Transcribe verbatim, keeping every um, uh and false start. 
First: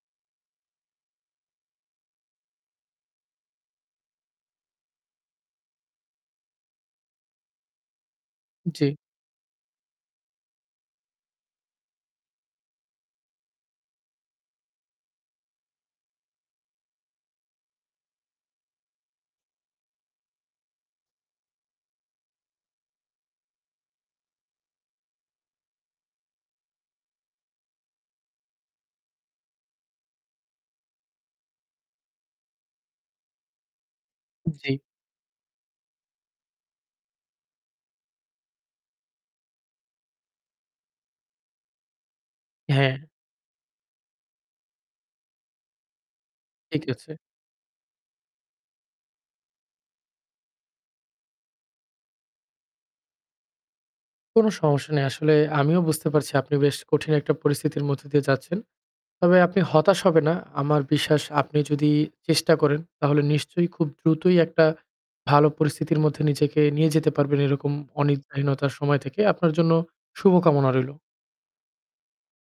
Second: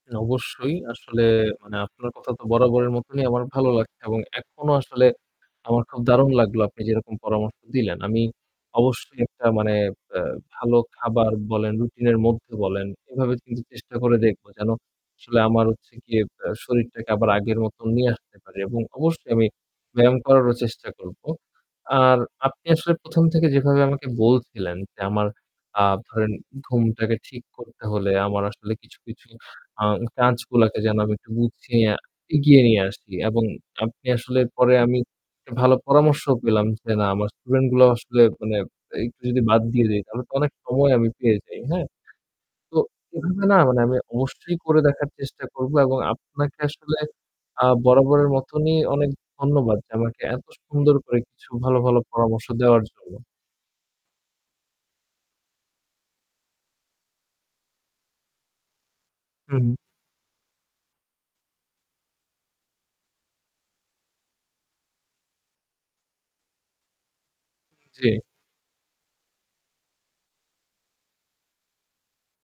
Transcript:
অবশ্যই, আসলে মানে আপনার কথা তো বরাবরের মতনই আমার ভালো লাগছে এবং এখনো আসলে আমার খুব দারুন লাগলো আপনি যেরকম পরামর্শ দিলেন। আমি জি। অবশ্যই একটা মানে অ্যা ভালো খাবার বলেন, রুটিন এর মধ্যে বলেন, এভাবে কিন্তু চেষ্টা করে দেখবো যেন, আসলে আমার হচ্ছে গিয়ে অ্যা শরীরটাকে আবার আগের মত নিয়ে আসতে পারি এবং অবশ্যই আমি ব্যায়াম করারও চেষ্টা করব। আর আপনি আসলে প্রথম থেকে যেভাবে আমাকে বলছিলেন যে, আমার আ ধরেন ঘুমটাকে ঠিক করতে হলে, আমার আসলে কিছু, কিছু আ কাজগুলাকে যেন আমি একটু গুছিয়ে, এগিয়ে নিয়ে আসি এবং আপনি আসলে পরে জি। আমি একটা ভালো পরামর্শ পেলাম যে, না আমার student গুলাও আসলে মানে একটু যদি বাদ দিয়ে দেই তাহলে তো অনেক সময় আমি পেয়ে যাই, হ্যাঁ? তো হ্যাঁ। এভাবে না, মানে আমি অবশ্যই করে দেখার চেষ্টা করব এবং আপনাকে ঠিক আসলে আছে। আ বরাবরের মতনই অনেক ধন্যবাদ যে, আমাকে এত সুন্দর করে কিছু ভালো, ভালো পরামর্শ দেওয়ার জন্য। কোন সমস্যা নেই। আসলে আমিও বুঝতে পারছি, আপনি বেশ কঠিন একটা পরিস্থিতির মধ্য দিয়ে যাচ্ছেন। তবে আপনি হুম। হতাশ হবেন না। আমার বিশ্বাস আপনি যদি চেষ্টা করেন, তাহলে নিশ্চয়ই খুব দ্রুতই একটা ভালো পরিস্থিতির মধ্যে নিজেকে নিয়ে যেতে পারবেন এরকম উম জি। অনিদ্রাহীনতার সময় থেকে। আপনার জন্য শুভকামনা রইল।